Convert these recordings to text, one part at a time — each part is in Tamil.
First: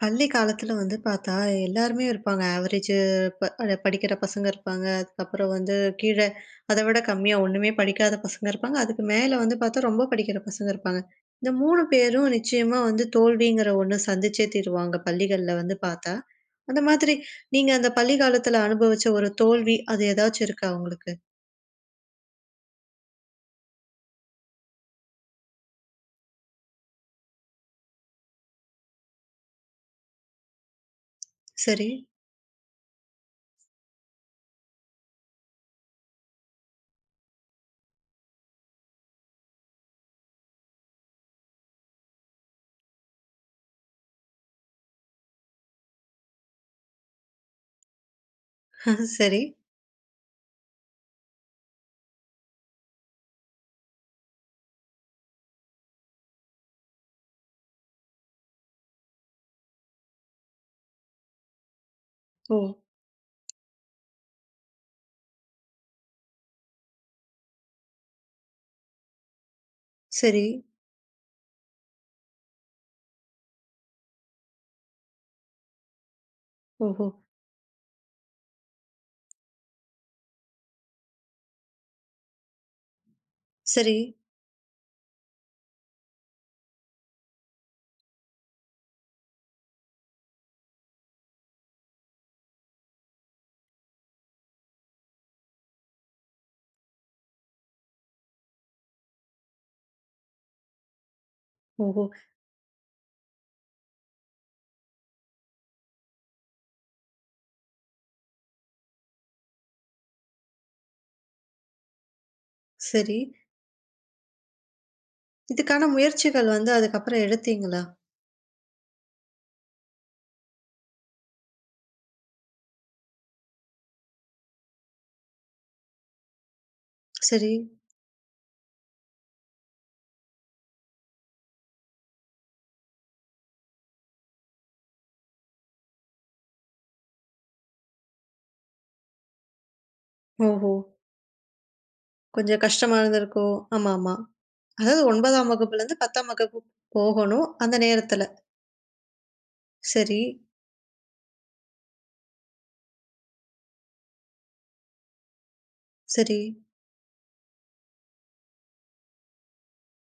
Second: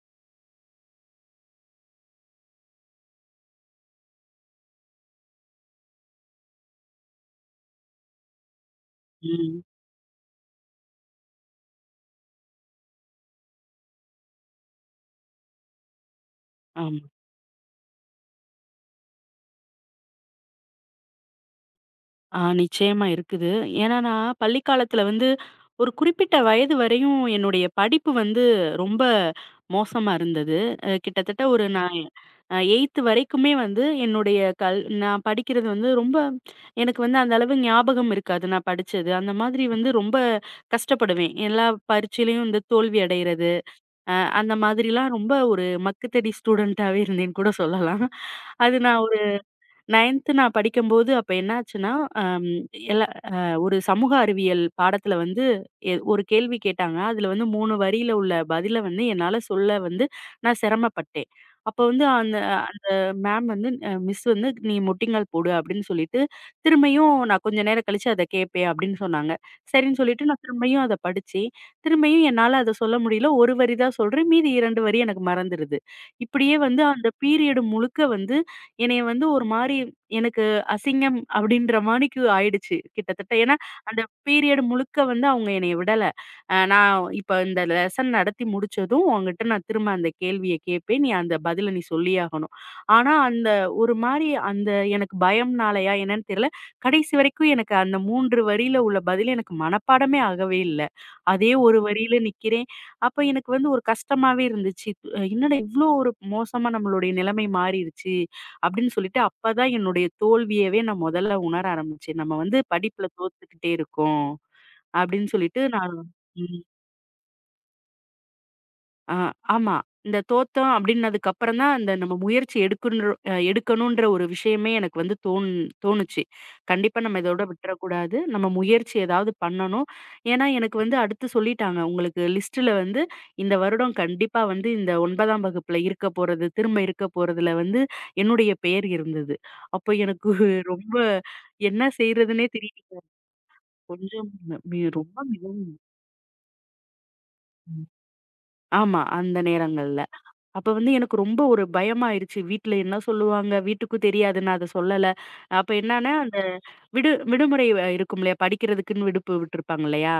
பள்ளி காலத்துல வந்து பார்த்தா, எல்லாருமே இருப்பாங்க. ஆவரேஜு ப படிக்கிற பசங்க இருப்பாங்க. அதுக்கப்புறம் வந்து கீழ அத விட கம்மியா ஒண்ணுமே படிக்காத பசங்க இருப்பாங்க. அதுக்கு மேல வந்து ம். பார்த்தா, ரொம்ப படிக்கிற பசங்க இருப்பாங்க. இந்த 3 பேரும் நிச்சயமா வந்து தோல்விங்கிற ஒண்ணு சந்திச்சே தீருவாங்க, பள்ளிகள்ல வந்து பார்த்தா. அந்த ஆமா. மாதிரி நீங்க அந்த பள்ளி காலத்துல அனுபவிச்ச ஒரு தோல்வி, அது ஏதாச்சும் இருக்கா உங்களுக்கு? நிச்சயமா இருக்குது. ஏன்னா நான் பள்ளி காலத்துல வந்து ஒரு குறிப்பிட்ட வயது வரையும் என்னுடைய படிப்பு வந்து ரொம்ப மோசமா இருந்தது. கிட்டத்தட்ட ஒரு சரி. நான் அ 8த் வரைக்குமே வந்து என்னுடைய நான் படிக்கிறது வந்து ரொம்ப எனக்கு வந்து அந்த அளவு ஞாபகம் இருக்காது நான் படிச்சது. அந்த மாதிரி வந்து ரொம்ப கஷ்டப்படுவேன். எல்லா பரீட்சையிலயும் வந்து தோல்வி அடையிறது, அ அந்த மாதிரிலாம் ரொம்ப ஒரு மக்குத்தடி ஸ்டூடண்ட்டாவே இருந்தேன்னு கூட சொல்லலாம். அது ஆ, நான் ஒரு சரி. 9த் நான் படிக்கும்போது அப்ப என்னாச்சுன்னா, அம், எல்ல ஒரு சமூக அறிவியல் பாடத்துல வந்து ஒரு கேள்வி கேட்டாங்க. அதுல வந்து 3 வரியில உள்ள பதில வந்து என்னால சொல்ல வந்து நான் சிரமப்பட்டேன். அப்ப வந்து அந்த ஓ! அந்த மேம் வந்து மிஸ் வந்து "நீ முட்டிங்கால் போடு" அப்படின்னு சொல்லிட்டு, திரும்பியும் நான் கொஞ்ச நேரம் கழிச்சு அத கேட்பேன் அப்படின்னு சொன்னாங்க. சரின்னு சொல்லிட்டு நான் சரி. திரும்பியும் அத படிச்சேன். திரும்பியும் என்னால அத சொல்ல முடியல. ஒரு வரி தான் சொல்றேன். மீதி 2 வரி எனக்கு மறந்துருது. இப்படியே வந்து ஓஹோ! அந்த பீரியடு முழுக்க வந்து என்னைய வந்து ஒரு மாரி எனக்கு அசிங்கம் அப்படின்ற மாணிக்கு ஆயிடுச்சு கிட்டத்தட்ட. ஏன்னா, சரி. அந்த பீரியட் முழுக்க வந்து அவங்க என்னைய விடல. நான் இப்ப இந்த லெசன் நடத்தி முடிச்சதும் உன்கிட்ட நான் திரும்ப அந்த கேள்விய கேட்பேன். நீ அந்த பதில நீ சொல்லியே ஆகணும். ஆனா, அந்த ஒரு மாரி அந்த எனக்கு பயம்னாலயா என்னன்னு தெரியல. கடைசி வரைக்கும் எனக்கு அந்த 3 வரியில உள்ள பதில் எனக்கு மனப்பாடமே ஆகவே இல்ல. அதே ஒரு ஓஹோ! வரியில நிக்கிறேன். அப்ப எனக்கு வந்து ஒரு கஷ்டமாவே இருந்துச்சு. என்னடா இவ்ளோ ஒரு மோசமா நம்மளுடைய நிலைமை மாறிருச்சு. அப்படின்னு சொல்லிட்டு அப்பதான் என்னுடைய தோல்வியவே நான் முதல்ல உணர ஆரம்பிச்சேன். நம்ம வந்து படிப்புல சரி. தோத்துக்கிட்டே இருக்கோம் அப்படின்னு சொல்லிட்டு இதுக்கான நான் முயற்சிகள் ம். வந்து அதுக்கப்புறம் எடுத்தீங்களா? ஆ, ஆமா. இந்த தோத்தோம் அப்டின்னதுக்கு அப்புறம் தான், அந்த நம்ம முயற்சி எடுக்குன்ற எடுக்கணுன்ற ஒரு விஷயமே எனக்கு வந்து தோணுச்சு. கண்டிப்பா நம்ம இதோட சரி. விட்டுறக்கூடாது. நம்ம முயற்சி ஏதாவது பண்ணணும். ஏன்னா, எனக்கு வந்து அடுத்து சொல்லிட்டாங்க. உங்களுக்கு லிஸ்ட்ல வந்து இந்த வருடம் கண்டிப்பா வந்து இந்த 9ஆம் வகுப்புல இருக்க போறது, திரும்ப இருக்க போறதுல வந்து என்னுடைய பெயர் இருந்தது. அப்போ எனக்கு ஓஹோ! ரொம்ப என்ன செய்றதுன்னே கொஞ்சம் கஷ்டமா தெரியல. இருந்திருக்கோ? ஆமாமா. கொஞ்சம் அதாவது ரொம்ப 9ஆம் மிகவும் வகுப்புலருந்து 10ஆம் வகுப்பு போகணும் அந்த நேரத்துல. ஆமா. அந்த நேரங்கள்ல. சரி, அப்ப வந்து எனக்கு ரொம்ப ஒரு பயமாயிருச்சு. வீட்ல என்ன சொல்லுவாங்க? வீட்டுக்கும் தெரியாது நான் அத சொல்லல. அப்ப என்னான்னா, சரி. அந்த விடுமுறை இருக்கும் இல்லையா? படிக்கிறதுக்குன்னு விடுப்பு விட்டுருப்பாங்க இல்லையா?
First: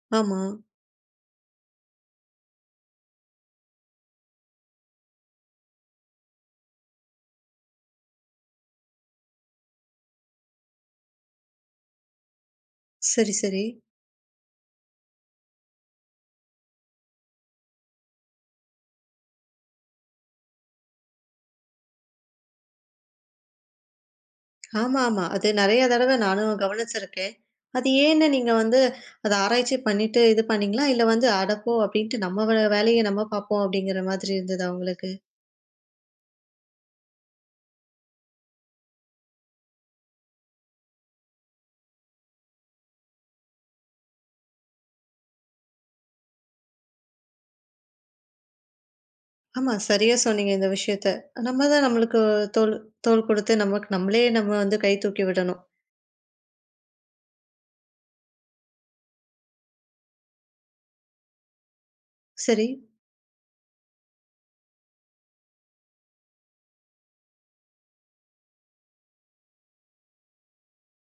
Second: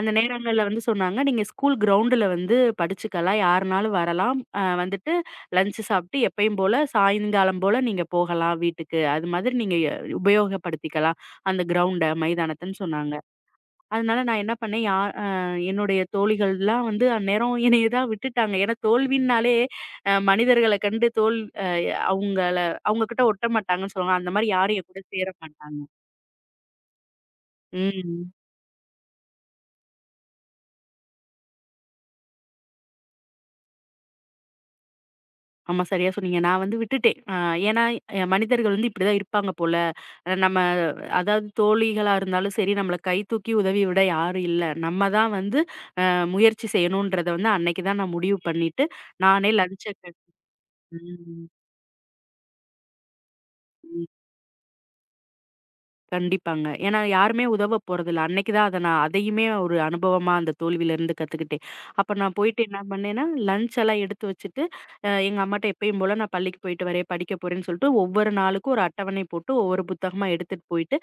அந்த ஆமா. நேரங்கள்ல வந்து சொன்னாங்க, "நீங்க ஸ்கூல் கிரவுண்டுல வந்து படிச்சுக்கலாம். யாருனாலும் வரலாம். வந்துட்டு லஞ்ச் சாப்பிட்டு எப்பயும் போல சாயங்காலம் போல நீங்க போகலாம் வீட்டுக்கு. அது மாதிரி நீங்க உபயோகப்படுத்திக்கலாம் அந்த கிரவுண்ட, மைதானத்தன்னு" சொன்னாங்க. சரி, சரி. அதனால நான் என்ன பண்ணேன், யா அ என்னுடைய தோழிகள்லாம் வந்து அந்நேரம் என்னைய தான் விட்டுட்டாங்க. ஏன்னா தோல்வின்னாலே மனிதர்கள கண்டு தோல் அ அவங்கள அவங்ககிட்ட ஒட்ட மாட்டாங்கன்னு சொல்லுவாங்க. அந்த மாரி யாரும் என் கூட ஆமாமா. சேர அது மாட்டாங்க. நெறைய தடவ நானும் கவனிச்சிருக்கேன். அது ஏன்னு ம். நீங்க வந்து அத ஆராய்ச்சி பண்ணிட்டு இது பண்ணீங்களா? இல்ல வந்து அட போ! அப்டின்ட்டு நம்ம வேலைய நம்ம பார்ப்போம் அப்டிங்கிற மாதிரி இருந்ததா உங்களுக்கு? ஆமா, சரியா சொன்னீங்க. நான் வந்து விட்டுட்டேன். ஏன்னா மனிதர்கள் வந்து இப்படிதான் இருப்பாங்க போல. நம்ம அதாவது தோழிகளா இருந்தாலும் சரி, நம்மள கை தூக்கி உதவி விட யாரும் இல்ல. நம்ம தான் வந்து முயற்சி செய்யணுன்றத வந்து அன்னைக்கு தான் நான் முடிவு பண்ணிட்டு, நானே ஆமா, லஞ்ச சரியா கட் சொன்னீங்க இந்த விஷயத்த. ம். நம்ம தான் நம்மளுக்கு தோள் தோள் குடுத்து நமக்கு ம். நம்மளே நம்ம வந்து கை தூக்கி விடணும். கண்டிப்பாங்க. ஏன்னா யாருமே உதவ போறதில்ல. அன்னைக்கு தான் அத நான் அதையுமே ஒரு அனுபவமா அந்த தோல்வியிலருந்து கத்துக்கிட்டேன். அப்ப நான் போயிட்டு சரி, என்ன பண்ணேன்னா, லஞ்ச் எல்லாம் எடுத்து வச்சுட்டு, எங்க அம்மாட்ட எப்பயும் போல நான் பள்ளிக்கு போயிட்டு வரேன், படிக்க போறேன்னு சொல்லிட்டு ஒவ்வொரு நாளுக்கும் ஒரு அட்டவணை போட்டு, ஒவ்வொரு புத்தகமா எடுத்துட்டு போயிட்டு,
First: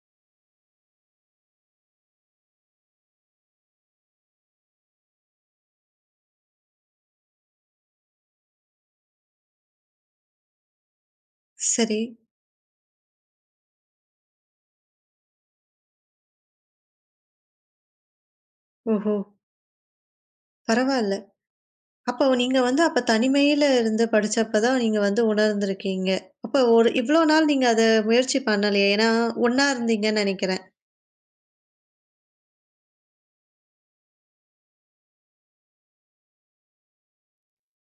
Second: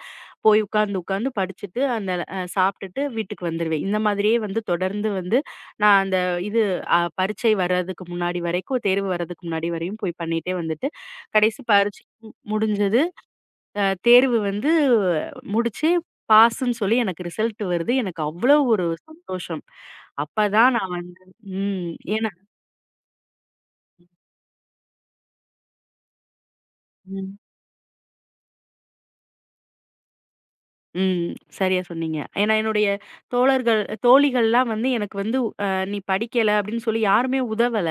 போய் உட்கார்ந்து உட்கார்ந்து படிச்சுட்டு, அந்த சாப்ட்டுட்டு வீட்டுக்கு வந்துருவேன். இந்த மாதிரியே வந்து தொடர்ந்து வந்து நான் அந்த இது பரீட்சை வர்றதுக்கு முன்னாடி வரைக்கும், தேர்வு வர்றதுக்கு முன்னாடி வரையும் போய் பண்ணிட்டே வந்துட்டு, கடைசி சரி. பரீட்சை முடிஞ்சது. தேர்வு வந்து முடிச்சு பாஸ்ன்னு சொல்லி எனக்கு ரிசல்ட் வருது. எனக்கு அவ்வளோ ஒரு ஓஹோ! சந்தோஷம். அப்பதான் நான் பரவால்ல. வந்து ம். அப்போ ஏன்னா நீங்க வந்து அப்ப தனிமையில இருந்து படிச்சப்ப தான் நீங்க வந்து உணர்ந்திருக்கீங்க. அப்போ ஒரு இவ்ளோ ம். நாள் நீங்க அத முயற்சி பண்ணலையே! ஏன்னா, ஒண்ணா இருந்தீங்கன்னு நெனைக்கிறேன். ம். சரியா சொன்னீங்க. ஏன்னா என்னுடைய தோழர்கள் தோழிகள்லாம் வந்து எனக்கு வந்து "நீ படிக்கல" அப்படின்னு சொல்லி யாருமே உதவல.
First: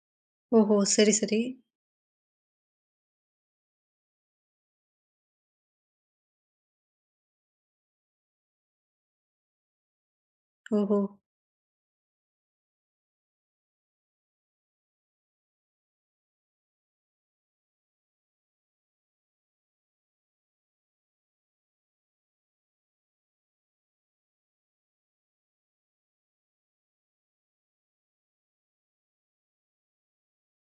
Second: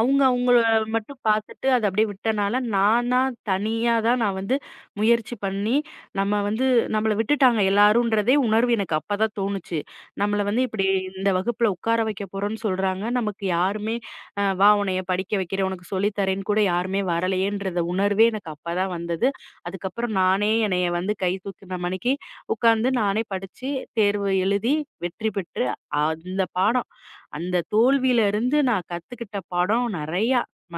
அவங்க அவங்கள ஓஹோ! சரி, மட்டும் சரி. பார்த்துட்டு அத அப்படியே விட்டனால, நானா தனியா தான் நான் வந்து முயற்சி பண்ணி, நம்ம வந்து நம்மள விட்டுட்டாங்க எல்லாரும்ன்றதே உணர்வு எனக்கு அப்பதான் தோணுச்சு. நம்மள வந்து இப்படி ஓஹோ! இந்த வகுப்புல உட்கார வைக்க போறோம்ன்னு சொல்றாங்க. நமக்கு யாருமே "வா உன்னைய படிக்க வைக்கிறேன், உனக்கு சொல்லி தரேன்னு" கூட யாருமே வரலையேன்றத உணர்வே எனக்கு அப்பதான் வந்தது. அதுக்கப்புறம் நானே என்னைய வந்து கை தூக்கின மணிக்கு உட்கார்ந்து நானே படிச்சு, தேர்வு எழுதி வெற்றி பெற்று, அந்த பாடம் அந்த தோல்வியில இருந்து நான் கத்துக்கிட்ட பாடம் நெறையா. ம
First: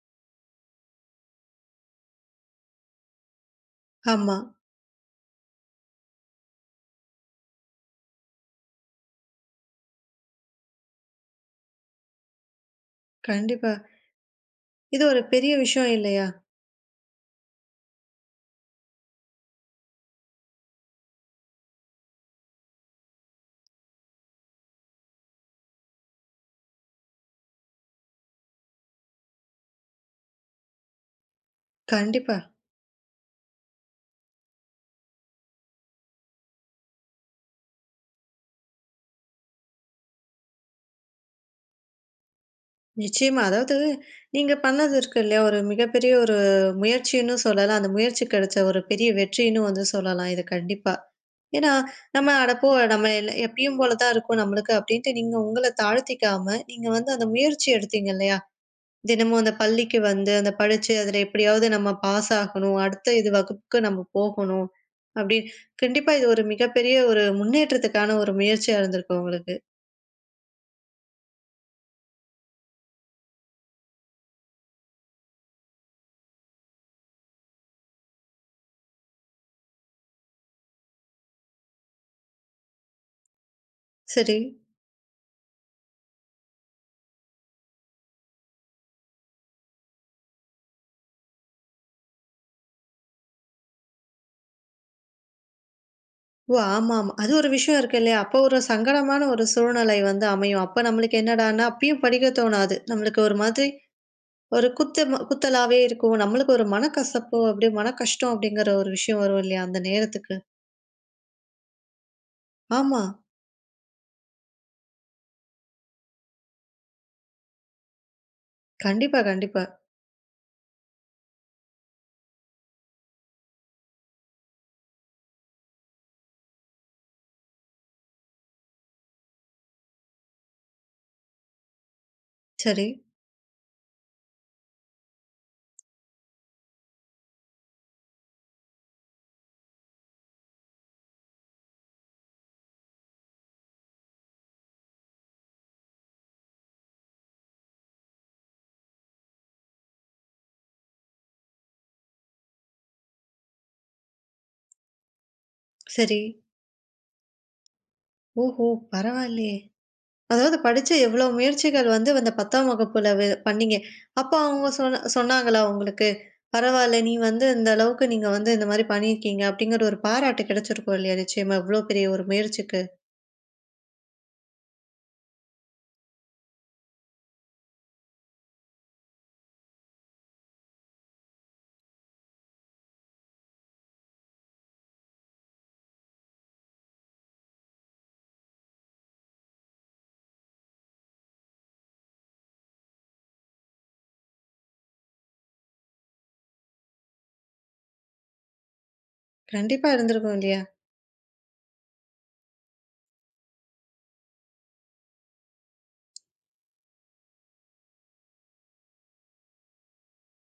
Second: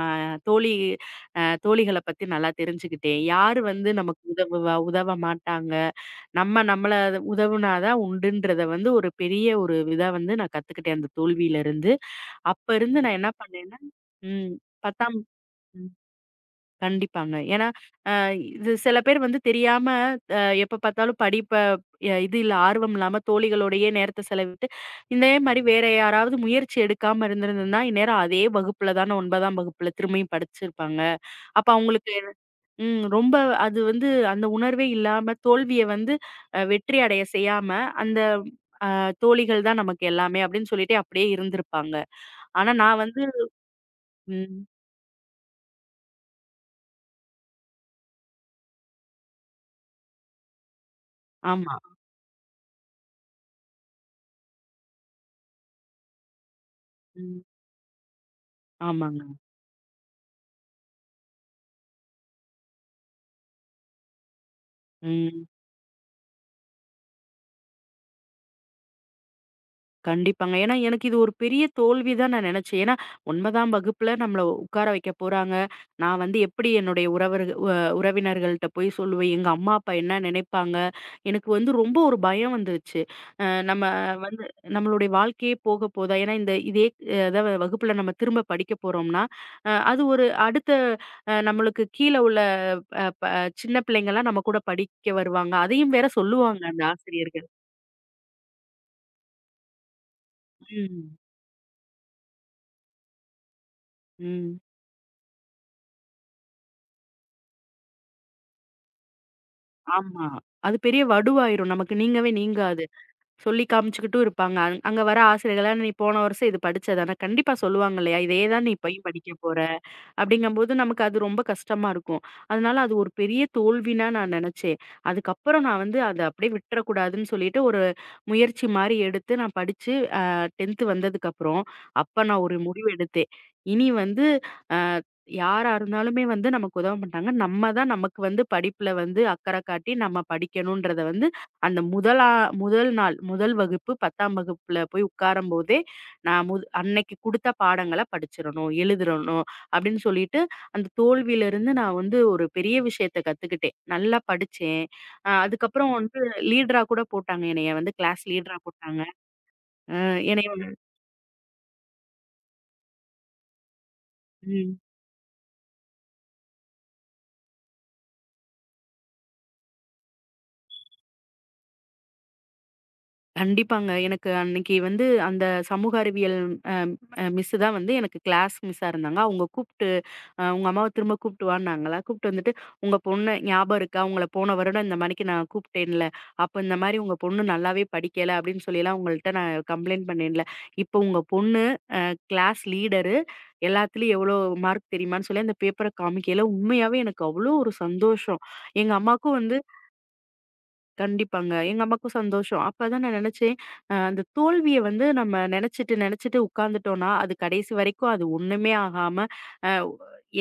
தோழி அ தோழிகள பத்தி நல்லா தெரிஞ்சுக்கிட்டேன். யாரு வந்து நமக்கு ஆமா. உதவுவா, உதவ மாட்டாங்க. நம்ம நம்மள உதவுனா தான் உண்டுன்றத வந்து ஒரு பெரிய ஒரு இதா வந்து நான் கத்துக்கிட்டேன் அந்த தோல்வியில இருந்து. அப்ப இருந்து நான் என்ன கண்டிப்பா. பண்ணேன்னா ம் இது 10ஆம் ஒரு பெரிய விஷயம் இல்லையா? கண்டிப்பாங்க. ஏன்னா, அ இது சில பேர் வந்து தெரியாம எப்ப பார்த்தாலும் படிப்ப எ இது இல்ல ஆர்வம் இல்லாம தோழிகளோடையே நேரத்த செலவிட்டு, இதே மாரி வேற யாராவது முயற்சி எடுக்காம இருந்திருந்ததுன்னா, இந்நேரம் அதே வகுப்புல தான 9ஆம் வகுப்புல திரும்பியும் படிச்சிருப்பாங்க. அப்ப அவங்களுக்கு கண்டிப்பா. ரொம்ப அது வந்து அந்த உணர்வே இல்லாம தோல்விய வந்து வெற்றி அடைய செய்யாம, அந்த அ தோழிகள் தான் நமக்கு எல்லாமே அப்படின்னு சொல்லிட்டு அப்படியே இருந்திருப்பாங்க. ஆனா நான் வந்து நிச்சயமா. அதாவது நீங்க ம். பண்ணது இருக்கு இல்லையா? ஒரு மிகப்பெரிய ஒரு முயற்சின்னு சொல்லலாம். அந்த முயற்சி கிடைச்ச ஒரு பெரிய வெற்றின்னு வந்து சொல்லலாம் இது கண்டிப்பா. ஏன்னா, ஆமா. நம்ம அட போ நம்ம எல் எப்பயும் போல தான் இருக்கும் நம்மளுக்கு அப்படின்ட்டு நீங்க உங்கள தாழ்த்திக்காம, நீங்க வந்து அந்த ம். முயற்சி எடுத்தீங்க இல்லையா? ஆமாங்க. தினமும் அந்த பள்ளிக்கு வந்து அந்த படிச்சு அதில எப்படியாவது நம்ம பாஸ் ஆகணும். அடுத்த இது வகுப்புக்கு நம்ம போகணும். அப்படி ம். கண்டிப்பா இது ஒரு மிகப்பெரிய ஒரு முன்னேற்றத்துக்கான ஒரு முயற்சியா இருந்திருக்கு உங்களுக்கு. கண்டிப்பாங்க. ஏன்னா, எனக்கு இது ஒரு பெரிய தோல்வி தான் நான் நெனச்சேன். ஏன்னா, 9ஆம் வகுப்புல நம்மள உட்கார வைக்க போறாங்க. நான் வந்து எப்படி என்னுடைய உறவர்கள் உ உறவினர்கள்ட்ட போய் சொல்லுவேன்? எங்க அம்மா, அப்பா என்ன நினைப்பாங்க? எனக்கு வந்து ரொம்ப ஒரு பயம் வந்துருச்சு. நம்ம சரி. வந்து நம்மளுடைய வாழ்க்கையே போக போதா? ஏன்னா, இந்த இதே அதான் வகுப்புல நம்ம திரும்ப படிக்க போறோம்னா, அது ஒரு அடுத்த நம்மளுக்கு கீழ உள்ள அ ப சின்ன பிள்ளைங்கலாம் நம்ம கூட படிக்க வருவாங்க. அதையும் வேற ஓ! சொல்லுவாங்க அந்த ஆமாமா. அது ஆசிரியர்கள். ஒரு விஷயம் இருக்கு இல்லையா? அப்போ ஒரு சங்கடமான ஒரு சூழ்நிலை வந்து அமையும். அப்ப ம். நம்மளுக்கு என்னடான்னா, அப்பயும் படிக்க தோணாது. நம்மளுக்கு ஒரு மாதிரி ம். ஒரு குத்தலாவே இருக்கும். நம்மளுக்கு ஒரு மனக்கசப்பு, அப்படியே மன கஷ்டம் அப்படிங்கிற ஒரு விஷயம் வரும் இல்லையா? அந்த ஆமா. நேரத்துக்கு. அது பெரிய வடுவாயிரும். நமக்கு நீங்கவே நீங்காது. ஆமா. சொல்லி காமிச்சுக்கிட்டும் இருப்பாங்க. அங்க வர ஆசிரியர்கள்லாம் "நீ போன வருஷம் இது படிச்சதான?" கண்டிப்பா சொல்லுவாங்க இல்லையா? "இதே தான் நீ இப்பயும் கண்டிப்பா, படிக்க போற." கண்டிப்பா. அப்படிங்கம்போது நமக்கு அது ரொம்ப கஷ்டமா இருக்கும். அதனால அது ஒரு பெரிய தோல்வின்னா நான் நெனச்சேன். அதுக்கப்புறம் நான் வந்து அத அப்படியே விட்டுறக்கூடாதுன்னு சொல்லிட்டு ஒரு முயற்சி மாரி எடுத்து நான் படிச்சு 10த் வந்ததுக்கப்புறம், அப்ப நான் ஒரு சரி, முடிவு எடுத்தேன். இனி வந்து அ யாரா இருந்தாலுமே வந்து நமக்கு உதவ மாட்டாங்க. நம்ம தான் நமக்கு வந்து படிப்புல வந்து அக்கறை காட்டி நம்ம படிக்கணுன்றத வந்து அந்த முதலா முதல் நாள், முதல் வகுப்பு 10ஆம் வகுப்புல போய் உட்காரும்போதே, நான் முத் அன்னைக்கு குடுத்த பாடங்கள படிச்சிரணும், எழுதிரணும் அப்படின்னு சொல்லிட்டு, அந்த தோல்வியிலிருந்து நான் வந்து ஒரு பெரிய விஷயத்த கத்துக்கிட்டேன். நல்லா படிச்சேன். அதுக்கப்புறம் சரி. வந்து லீடரா கூட போட்டாங்க என்னைய வந்து கிளாஸ் லீடரா ஓஹோ! போட்டாங்க. பரவாயில்லையே! என்னைய அதாவது வந்து படிச்சு எவ்ளோ முயற்சிகள் வந்து அந்த 10ஆம் வகுப்புல பண்ணீங்க. அப்ப அவங்க ம். சொன்னாங்களா உங்களுக்கு? பரவால்ல நீ வந்து இந்த அளவுக்கு நீங்க வந்து இந்த மாரி பண்ணியிருக்கீங்க அப்படிங்கிற ஒரு பாராட்டு கிடைச்சிருக்கும் இல்லையா? நிச்சயமா இவ்ளோ பெரிய ஒரு முயற்சிக்கு. கண்டிப்பாங்க. எனக்கு அன்னைக்கு வந்து அந்த சமூக அறிவியல் அ அ மிஸ் தான் வந்து எனக்கு கிளாஸ் மிஸ்ஸா இருந்தாங்க. அவங்க கூப்ட்டு "உங்க அம்மாவ திரும்ப கூப்ட்டு வான்னாங்களா?" கூப்ட்டு வந்துட்டு, "உங்க பொண்ணு ஞாபகம் இருக்கா? உங்கள போன வருடம் இந்த மாணிக்கு நான் கூப்ட்டேன்ல. அப்ப இந்த மாரி உங்க பொண்ணு நல்லாவே படிக்கல" அப்படின்னு சொல்லிலாம் உங்கள்ட்ட நான் கம்ப்ளைண்ட் பண்ணேன்ல. இப்போ உங்க பொண்ணு கிளாஸ் லீடரு. எல்லாத்துலயும் எவ்வளோ மார்க் தெரியுமான்னு சொல்லி அந்த பேப்பர காமிக்கையில உண்மையாவே எனக்கு அவ்ளோ ஒரு சந்தோஷம். எங்க அம்மாவுக்கும் வந்து கண்டிப்பா இருந்திருக்கும் இல்லையா? கண்டிப்பாங்க. எங்க அம்மாக்கும் சந்தோஷம். அப்பதான் நான் நெனச்சேன், அந்த தோல்விய வந்து நம்ம நெனச்சுட்டு, நெனச்சுட்டு உட்கார்ந்துட்டோம்னா, அது கடைசி வரைக்கும் அது ஒண்ணுமே ஆகாம, அ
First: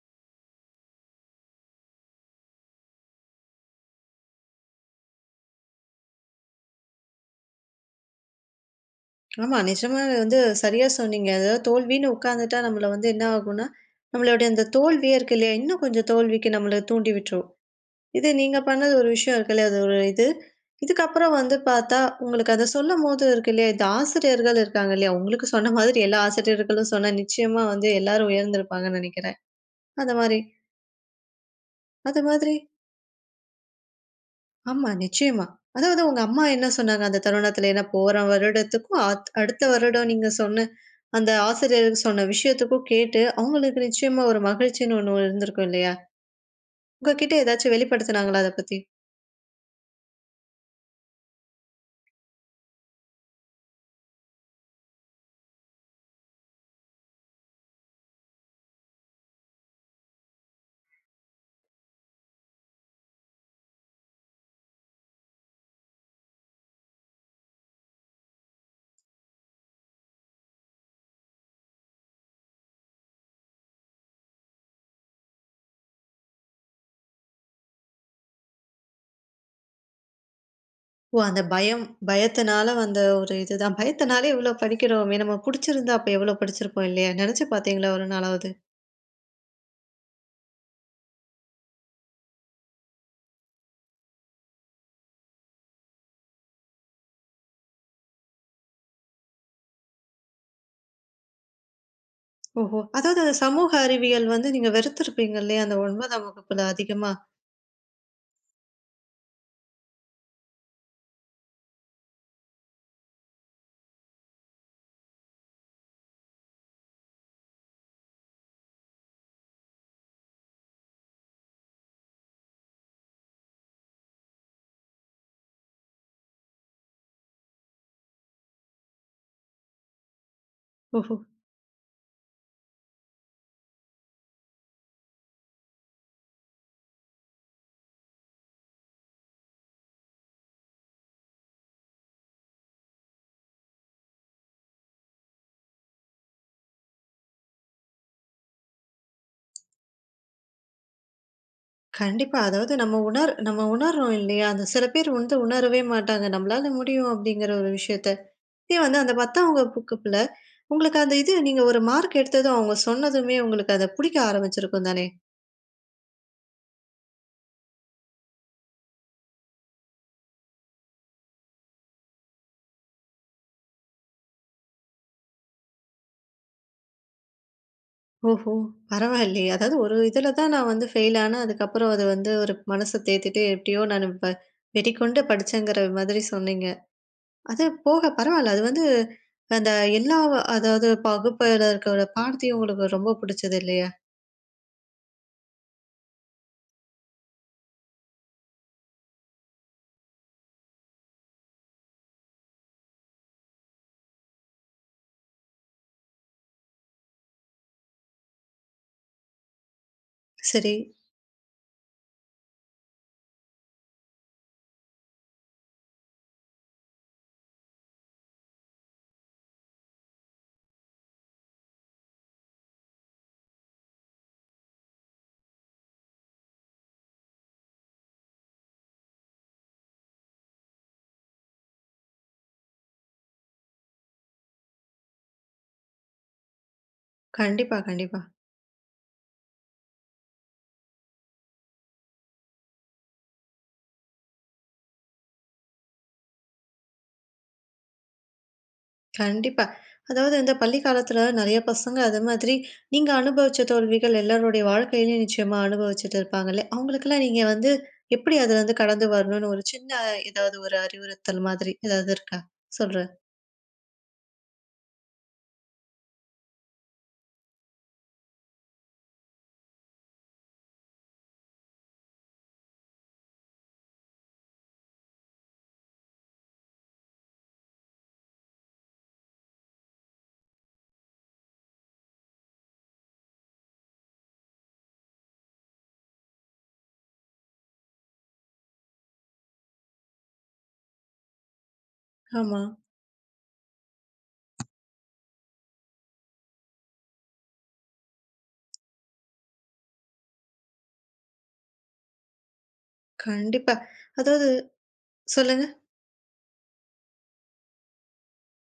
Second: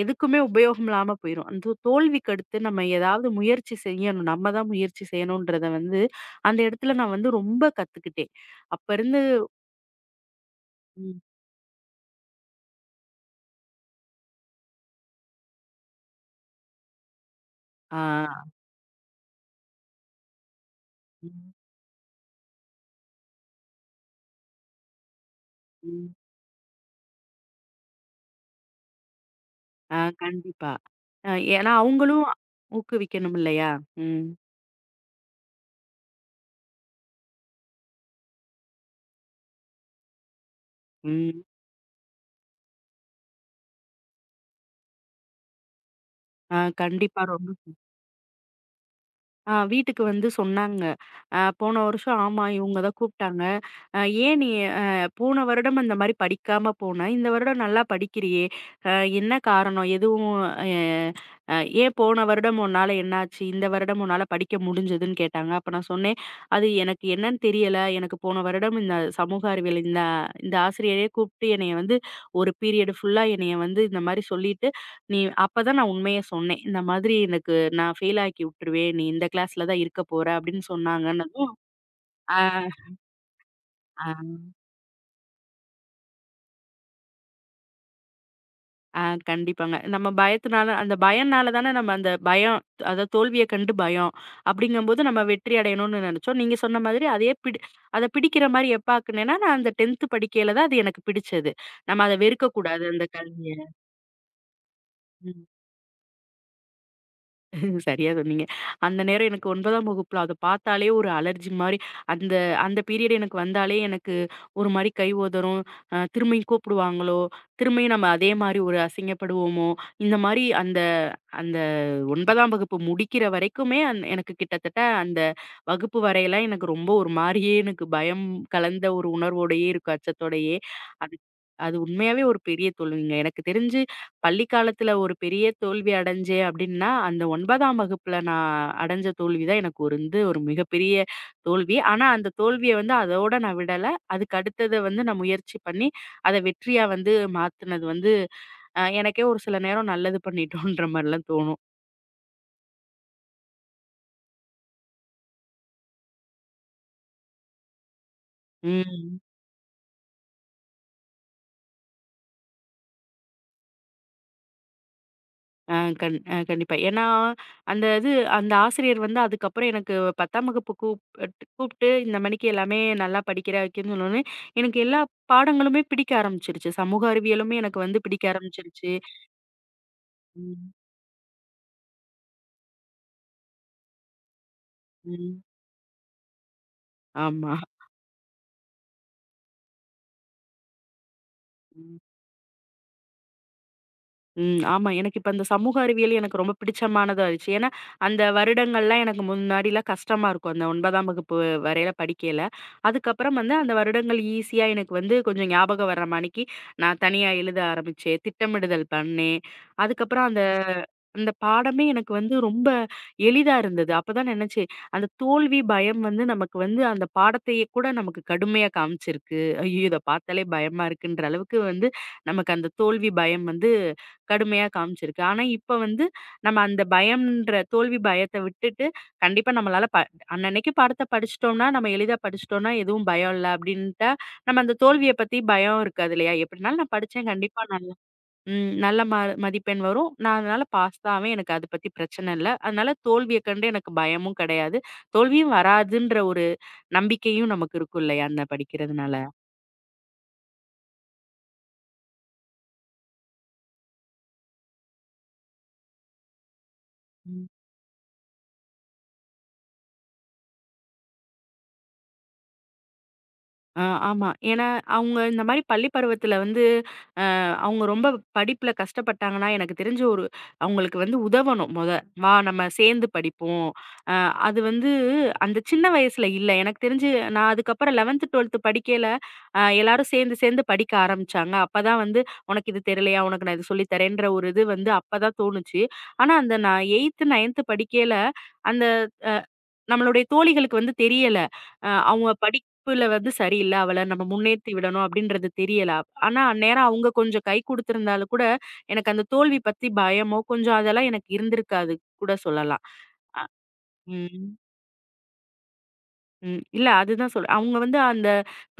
எதுக்குமே உபயோகம் இல்லாம போயிரும். அந்த தோல்விக்கு அடுத்து நம்ம ஏதாவது முயற்சி செய்யணும். நம்ம தான் முயற்சி செய்யணுன்றத வந்து, அந்த இடத்துல நான் வந்து ரொம்ப கத்துக்கிட்டேன். அப்ப இருந்து ஆமா நிஜமா வந்து சரியா ம். சொன்னீங்க. அதாவது தோல்வின்னு உட்கார்ந்துட்டா நம்மள வந்து என்ன ஆகும்னா, நம்மளுடைய அந்த தோல்வியே இருக்கு இல்லையா? இன்னும் கொஞ்சம் தோல்விக்கு நம்மள தூண்டி விட்டுரும். ஆ. இது நீங்க பண்ணது ஒரு விஷயம் இருக்கு இல்லையா? அது ஒரு இது. இதுக்கப்புறம் ம். வந்து பார்த்தா, உங்களுக்கு அத சொல்லும்போது இருக்கு இல்லையா? இந்த ஆசிரியர்கள் இருக்காங்க இல்லையா? உங்களுக்கு சொன்ன மாதிரி ம். எல்லா ஆசிரியர்களும் சொன்னா, நிச்சயமா வந்து எல்லாரும் உயர்ந்திருப்பாங்கன்னு நெனைக்கிறேன். ஆ அந்த மாரி. கண்டிப்பா. அ ஏன்னா அது அவங்களும் மாதிரி ஊக்குவிக்கணும் இல்லையா? ம். ஆமா, நிச்சயமா. அதாவது உங்க அம்மா என்ன சொன்னாங்க அந்த தருணத்துல? ஏன்னா போற வருடத்துக்கும், அடுத்த வருடம் நீங்க சொன்ன அந்த ம். ஆசிரியருக்கு சொன்ன விஷயத்துக்கும் கேட்டு, அவங்களுக்கு நிச்சயமா ஒரு மகிழ்ச்சின்னு ஒண்ணு இருந்திருக்கும் இல்லையா? ஆ கண்டிப்பா. உங்ககிட்ட ஏதாச்சும் வெளிப்படுத்துனாங்களா அத பத்தி? ஆ வீட்டுக்கு வந்து சொன்னாங்க. போன வருஷம் ஆமா இவங்க தான் கூப்ட்டாங்க. அ "ஏன் நீ அ போன வருடம் அந்த மாரி படிக்காம போன, இந்த வருடம் நல்லா படிக்கிறியே! அ என்ன காரணம்? எதுவும் அ அ ஏன் போன வருடம் உன்னால என்னாச்சு? இந்த வருடம் உன்னால படிக்க முடிஞ்சதுன்னு?" கேட்டாங்க. அப்ப நான் சொன்னேன், "அது எனக்கு என்னன்னு தெரியல. எனக்கு போன வருடம் இந்த சமூக அறிவியல் இந்த இந்த ஆசிரியரே கூப்ட்டு என்னைய வந்து ஒரு பீரியடு ஃபுல்லா என்னைய வந்து இந்த மாரி சொல்லிட்டு நீ அப்பதான் நான் உண்மைய சொன்னேன். இந்த மாதிரி எனக்கு நான் ஃபெயில் ஆக்கி விட்டுருவேன். நீ இந்த கிளாஸ்ல தான் இருக்க போற அப்படின்னு ஓ! அந்த சொன்னாங்கன்னதும், பயம். ஆ, பயத்தினால வந்த ஒரு இதுதான். ஆ, பயத்தினாலே இவ்வளோ படிக்கிறோமே! நம்ம புடிச்சிருந்தா அப்ப எவ்வளோ படிச்சிருப்போம் இல்லையா? நினைச்சு பார்த்தீங்களா ஒரு நாளாவது? ஆ கண்டிப்பாங்க. நம்ம பயத்தினால அந்த பயம்னால தானே நம்ம அந்த பயம் அதாவது தோல்விய கண்டு பயம். அப்படிங்கும்போது நம்ம வெற்றி அடையணும்னு நினைச்சோம். நீங்க சொன்ன மாதிரி அதே அத பிடிக்கிற மாரி எப்ப ஆக்குனேன்னா, நான் அந்த 10த் படிக்கையில தான் அது எனக்கு பிடிச்சது. நம்ம அத ஓஹோ! வெறுக்கக்கூடாது அந்த அதாவது அந்த கல்விய. சமூக அறிவியல் வந்து நீங்க வெறுத்திருப்பீங்க ம். இல்லையா? அந்த 9ஆம் வகுப்புல அதிகமா. சரியா சொன்னீங்க. அந்த நேரம் எனக்கு 9ஆம் வகுப்புல அத பார்த்தாலே ஒரு அலர்ஜி மாரி, அந்த அந்த பீரியட் எனக்கு வந்தாலே எனக்கு ஒரு மாரி கை உதறும். திரும்பியும் கூப்பிடுவாங்களோ? திரும்பியும் நம்ம அதே மாரி ஒரு அசிங்கப்படுவோமோ? இந்த மாரி அந்த அந்த 9ஆம் வகுப்பு முடிக்கிற வரைக்குமே, எனக்கு கிட்டத்தட்ட அந்த வகுப்பு வரையலாம் எனக்கு ரொம்ப ஒரு மாரியே எனக்கு பயம் கலந்த ஒரு உணர்வோடையே இருக்கும், அச்சத்தோடையே. அது ஓஹோ! அது உண்மையாவே ஒரு பெரிய தோல்விங்க. எனக்கு தெரிஞ்சு பள்ளி காலத்துல ஒரு பெரிய தோல்வி அடைஞ்சேன் அப்டின்னா, அந்த 9ஆம் வகுப்புல நான் அடைஞ்ச தோல்வி தான் எனக்கு ஒரு வந்து ஒரு மிகப்பெரிய தோல்வி. ஆனா அந்த தோல்விய வந்து அதோட நான் விடல. அதுக்கு அடுத்தத வந்து நான் முயற்சி பண்ணி, அத வெற்றியா வந்து மாத்துனது வந்து எனக்கே ஒரு சில நேரம் நல்லது பண்ணிட்டோன்ற மாரிலாம் தோணும். கண்டிப்பா. அதாவது நம்ம நம்ம உணர்றோம் இல்லையா? அந்த சில பேர் வந்து உணரவே மாட்டாங்க. நம்மளால முடியும் அப்படிங்கிற ஒரு விஷயத்த. இதே வந்து அந்த ம். 10ஆம் வகுப்புல உங்களுக்கு அந்த இது நீங்க ஒரு மார்க் எடுத்ததும் அவங்க சொன்னதுமே உங்களுக்கு அத புடிக்க ஆரம்பிச்சிருக்கும் தானே! ஆ கண் அ கண்டிப்பா. ஏன்னா, அந்த இது அந்த ஆசிரியர் வந்து அதுக்கப்புறம் எனக்கு 10ஆம் வகுப்பு கூப்ட்டு இந்த மணிக்கு எல்லாமே நல்லா படிக்கிற வைக்கன்னு சொன்னோனே, எனக்கு எல்லா பாடங்களுமே பிடிக்க ஆரம்பிச்சுருச்சு. சமூக அறிவியலுமே எனக்கு வந்து பிடிக்க ஓஹோ! ஆரம்பிச்சுருச்சு. பரவாயில்லையே. அதாவது ஒரு இதுல தான் நான் ம், வந்து ஃபெயில் ஆனேன். அதுக்கப்புறம் அது வந்து ஒரு மனச தேத்திட்டு எப்படியோ நான் இப்ப வெறிகொண்டு ம். படிச்சேங்கிற மாதிரி சொன்னீங்க. ஆமா. அது போக பரவால்ல. அது வந்து அந்த எல்லா அதாவது வகுப்புல ம். இருக்கிற பாடத்தையும் உங்களுக்கு ரொம்ப பிடிச்சது இல்லையா? ம். ஆமா. எனக்கு இப்ப அந்த சமூக அறிவியல் எனக்கு ரொம்ப பிடிச்சமானதா ஆயிடுச்சு. ஏன்னா, அந்த வருடங்கள்லாம் எனக்கு முன்னாடிலாம் கஷ்டமா இருக்கும். அந்த 9ஆம் வகுப்பு வரையில படிக்கையில. அதுக்கப்புறம் வந்து அந்த வருடங்கள் ஈஸியா எனக்கு வந்து கொஞ்சம் ஞாபகம் வர்ற மாணிக்கு, நான் தனியா எழுத ஆரம்பிச்சேன். திட்டமிடுதல் பண்ணேன். அதுக்கப்புறம் அந்த சரி. அந்த பாடமே எனக்கு வந்து ரொம்ப எளிதா இருந்தது. அப்பதான் நெனச்சேன், அந்த தோல்வி பயம் வந்து நமக்கு வந்து அந்த பாடத்தையே கூட நமக்கு கடுமையா காமிச்சிருக்கு. ஐயோ! இத பார்த்தாலே பயமா இருக்குன்ற அளவுக்கு வந்து நமக்கு அந்த தோல்வி பயம் வந்து கடுமையா காமிச்சிருக்கு. ஆனா, இப்ப வந்து நம்ம அந்த பயம்ன்ற தோல்வி பயத்த விட்டுட்டு, கண்டிப்பா நம்மளால ப அன்னன்னைக்கு பாடத்த படிச்சுட்டோம்னா, நம்ம எளிதா படிச்சுட்டோம்னா எதுவும் பயம் இல்ல அப்டின்ட்டா, நம்ம அந்த தோல்விய பத்தி பயம் இருக்காது இல்லையா? எப்டினாலும் நான் படிச்சேன் கண்டிப்பா கண்டிப்பா, கண்டிப்பா. ம். நல்ல மதிப்பெண் வரும். நான் அதனால பாஸ் தான் ஆவேன். எனக்கு அத பத்தி பிரச்சனை இல்ல. அதனால தோல்விய கண்டு எனக்கு பயமும் கிடையாது. தோல்வியும் வராதுன்ற ஒரு நம்பிக்கையும் நமக்கு இருக்கும் இல்லையா? அந்த படிக்கிறதுனால. கண்டிப்பா. அதாவது இந்த பள்ளி காலத்துல நெறைய பசங்க அது மாதிரி, நீங்க அனுபவிச்ச தோல்விகள் எல்லாருடைய வாழ்க்கையிலயும் நிச்சயமா அனுபவிச்சுட்டு இருப்பாங்கல்ல. அவங்களுக்கெல்லாம் நீங்க ம். வந்து எப்படி அதுலருந்து கடந்து வரணும்னு ஒரு சின்ன ஏதாவது ஒரு அறிவுறுத்தல் மாதிரி ஏதாவது இருக்கா? சொல்றேன். அ ஆமா. ஏன்னா, அவங்க இந்த மாரி பள்ளி பருவத்தில வந்து அவங்க ரொம்ப படிப்புல கஷ்டப்பட்டாங்கன்னா, எனக்கு தெரிஞ்சு ஒரு அவங்களுக்கு வந்து உதவணும் மொத. வா நம்ம சேர்ந்து படிப்போம். அ அது வந்து அந்த சின்ன வயசுல இல்ல. எனக்கு தெரிஞ்சு நான் அதுக்கப்புறம் 11த், 12த் படிக்கையில எல்லாரும் சேர்ந்து சேர்ந்து படிக்க ஆரம்பிச்சாங்க. அப்பதான் வந்து உனக்கு இது தெரியலையா? உனக்கு நான் இது சொல்லி தரேன்ற ஒரு இது வந்து அப்பதான் தோணுச்சு. ஆனா அந்த நான் 8த், 9த் படிக்கையில அந்த அ நம்மளுடைய தோழிகளுக்கு வந்து தெரியல. அ அவங்க படி ஆமா. நட்புல வந்து சரியில்ல. அவள நம்ம முன்னேத்தி விடணும் அப்டின்றது தெரியல. ஆனா, அந்நேரம் அவங்க கொஞ்சம் கை குடுத்திருந்தாலும் கூட, எனக்கு அந்த தோல்வி பத்தி பயமோ, கொஞ்சம் அதெல்லாம் எனக்கு இருந்திருக்காது கூட சொல்லலாம். அ கண்டிப்பா. ம். அதாவது சொல்லுங்க. ம். இல்ல அதுதான் சொல்றேன். அவங்க வந்து அந்த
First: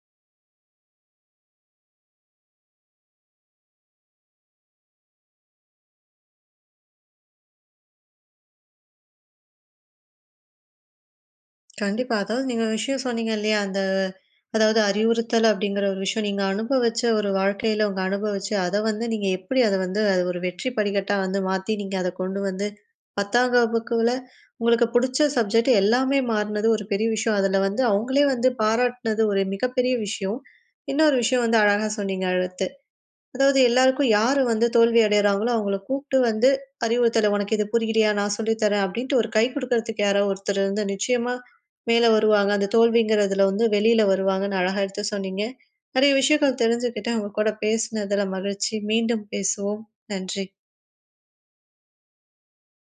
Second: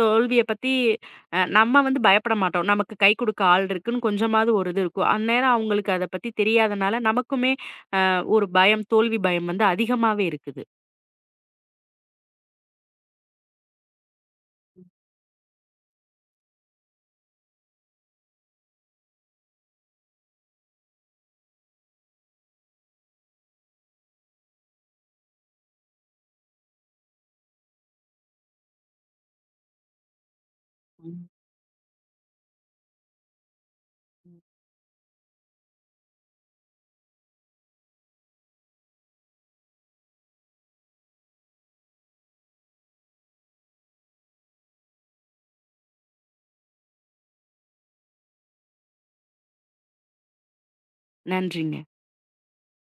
தோல்விய பத்தி நம்ம வந்து பயப்பட மாட்டோம். நமக்கு கை குடுக்க ஆள் இருக்குன்னு கொஞ்சமாவது ஒரு இது இருக்கும். அந்நேரம் அவங்களுக்கு அத பத்தி தெரியாதனால, நமக்குமே ஒரு பயம், தோல்வி பயம் வந்து அதிகமாவே இருக்குது. கண்டிப்பா. அதாவது நீங்க விஷயம் சொன்னீங்க இல்லையா? அதாவது அறிவுறுத்தல் அப்படிங்கிற ஒரு விஷயம் நீங்க அனுபவிச்ச ஒரு வாழ்க்கையில உங்க அனுபவிச்சு அத வந்து நீங்க எப்படி அத வந்து அது ஒரு வெற்றி படிக்கட்டா வந்து மாத்தி நீங்க அத கொண்டு வந்து 10ஆம் வகுப்புல உங்களுக்கு புடிச்ச சப்ஜெக்ட் எல்லாமே மாறுனது ஒரு பெரிய விஷயம். அதுல வந்து அவங்களே வந்து பாராட்டுனது ஒரு மிகப்பெரிய விஷயம். இன்னொரு ம். விஷயம் வந்து அழகா சொன்னீங்க. அதாவது எல்லாருக்கும் ம். யாரு வந்து தோல்வி அடையறாங்களோ, அவங்கள கூப்ட்டு வந்து அறிவுறுத்தல, "உனக்கு இது புரியலையா? நான் சொல்லி தரேன்" அப்படின்ட்டு ஒரு கை குடுக்கறதுக்கு யாரோ ஒருத்தர் வந்து நிச்சயமா மேல வருவாங்க. அந்த தோல்விங்கிறதுல வந்து வெளில வருவாங்கன்னு அழகா எடுத்து சொன்னீங்க. நெறைய விஷயங்கள் தெரிஞ்சுக்கிட்டேன். உங்க கூட பேசுனதுல மகிழ்ச்சி. மீண்டும் பேசுவோம். நன்றி. நன்றிங்க.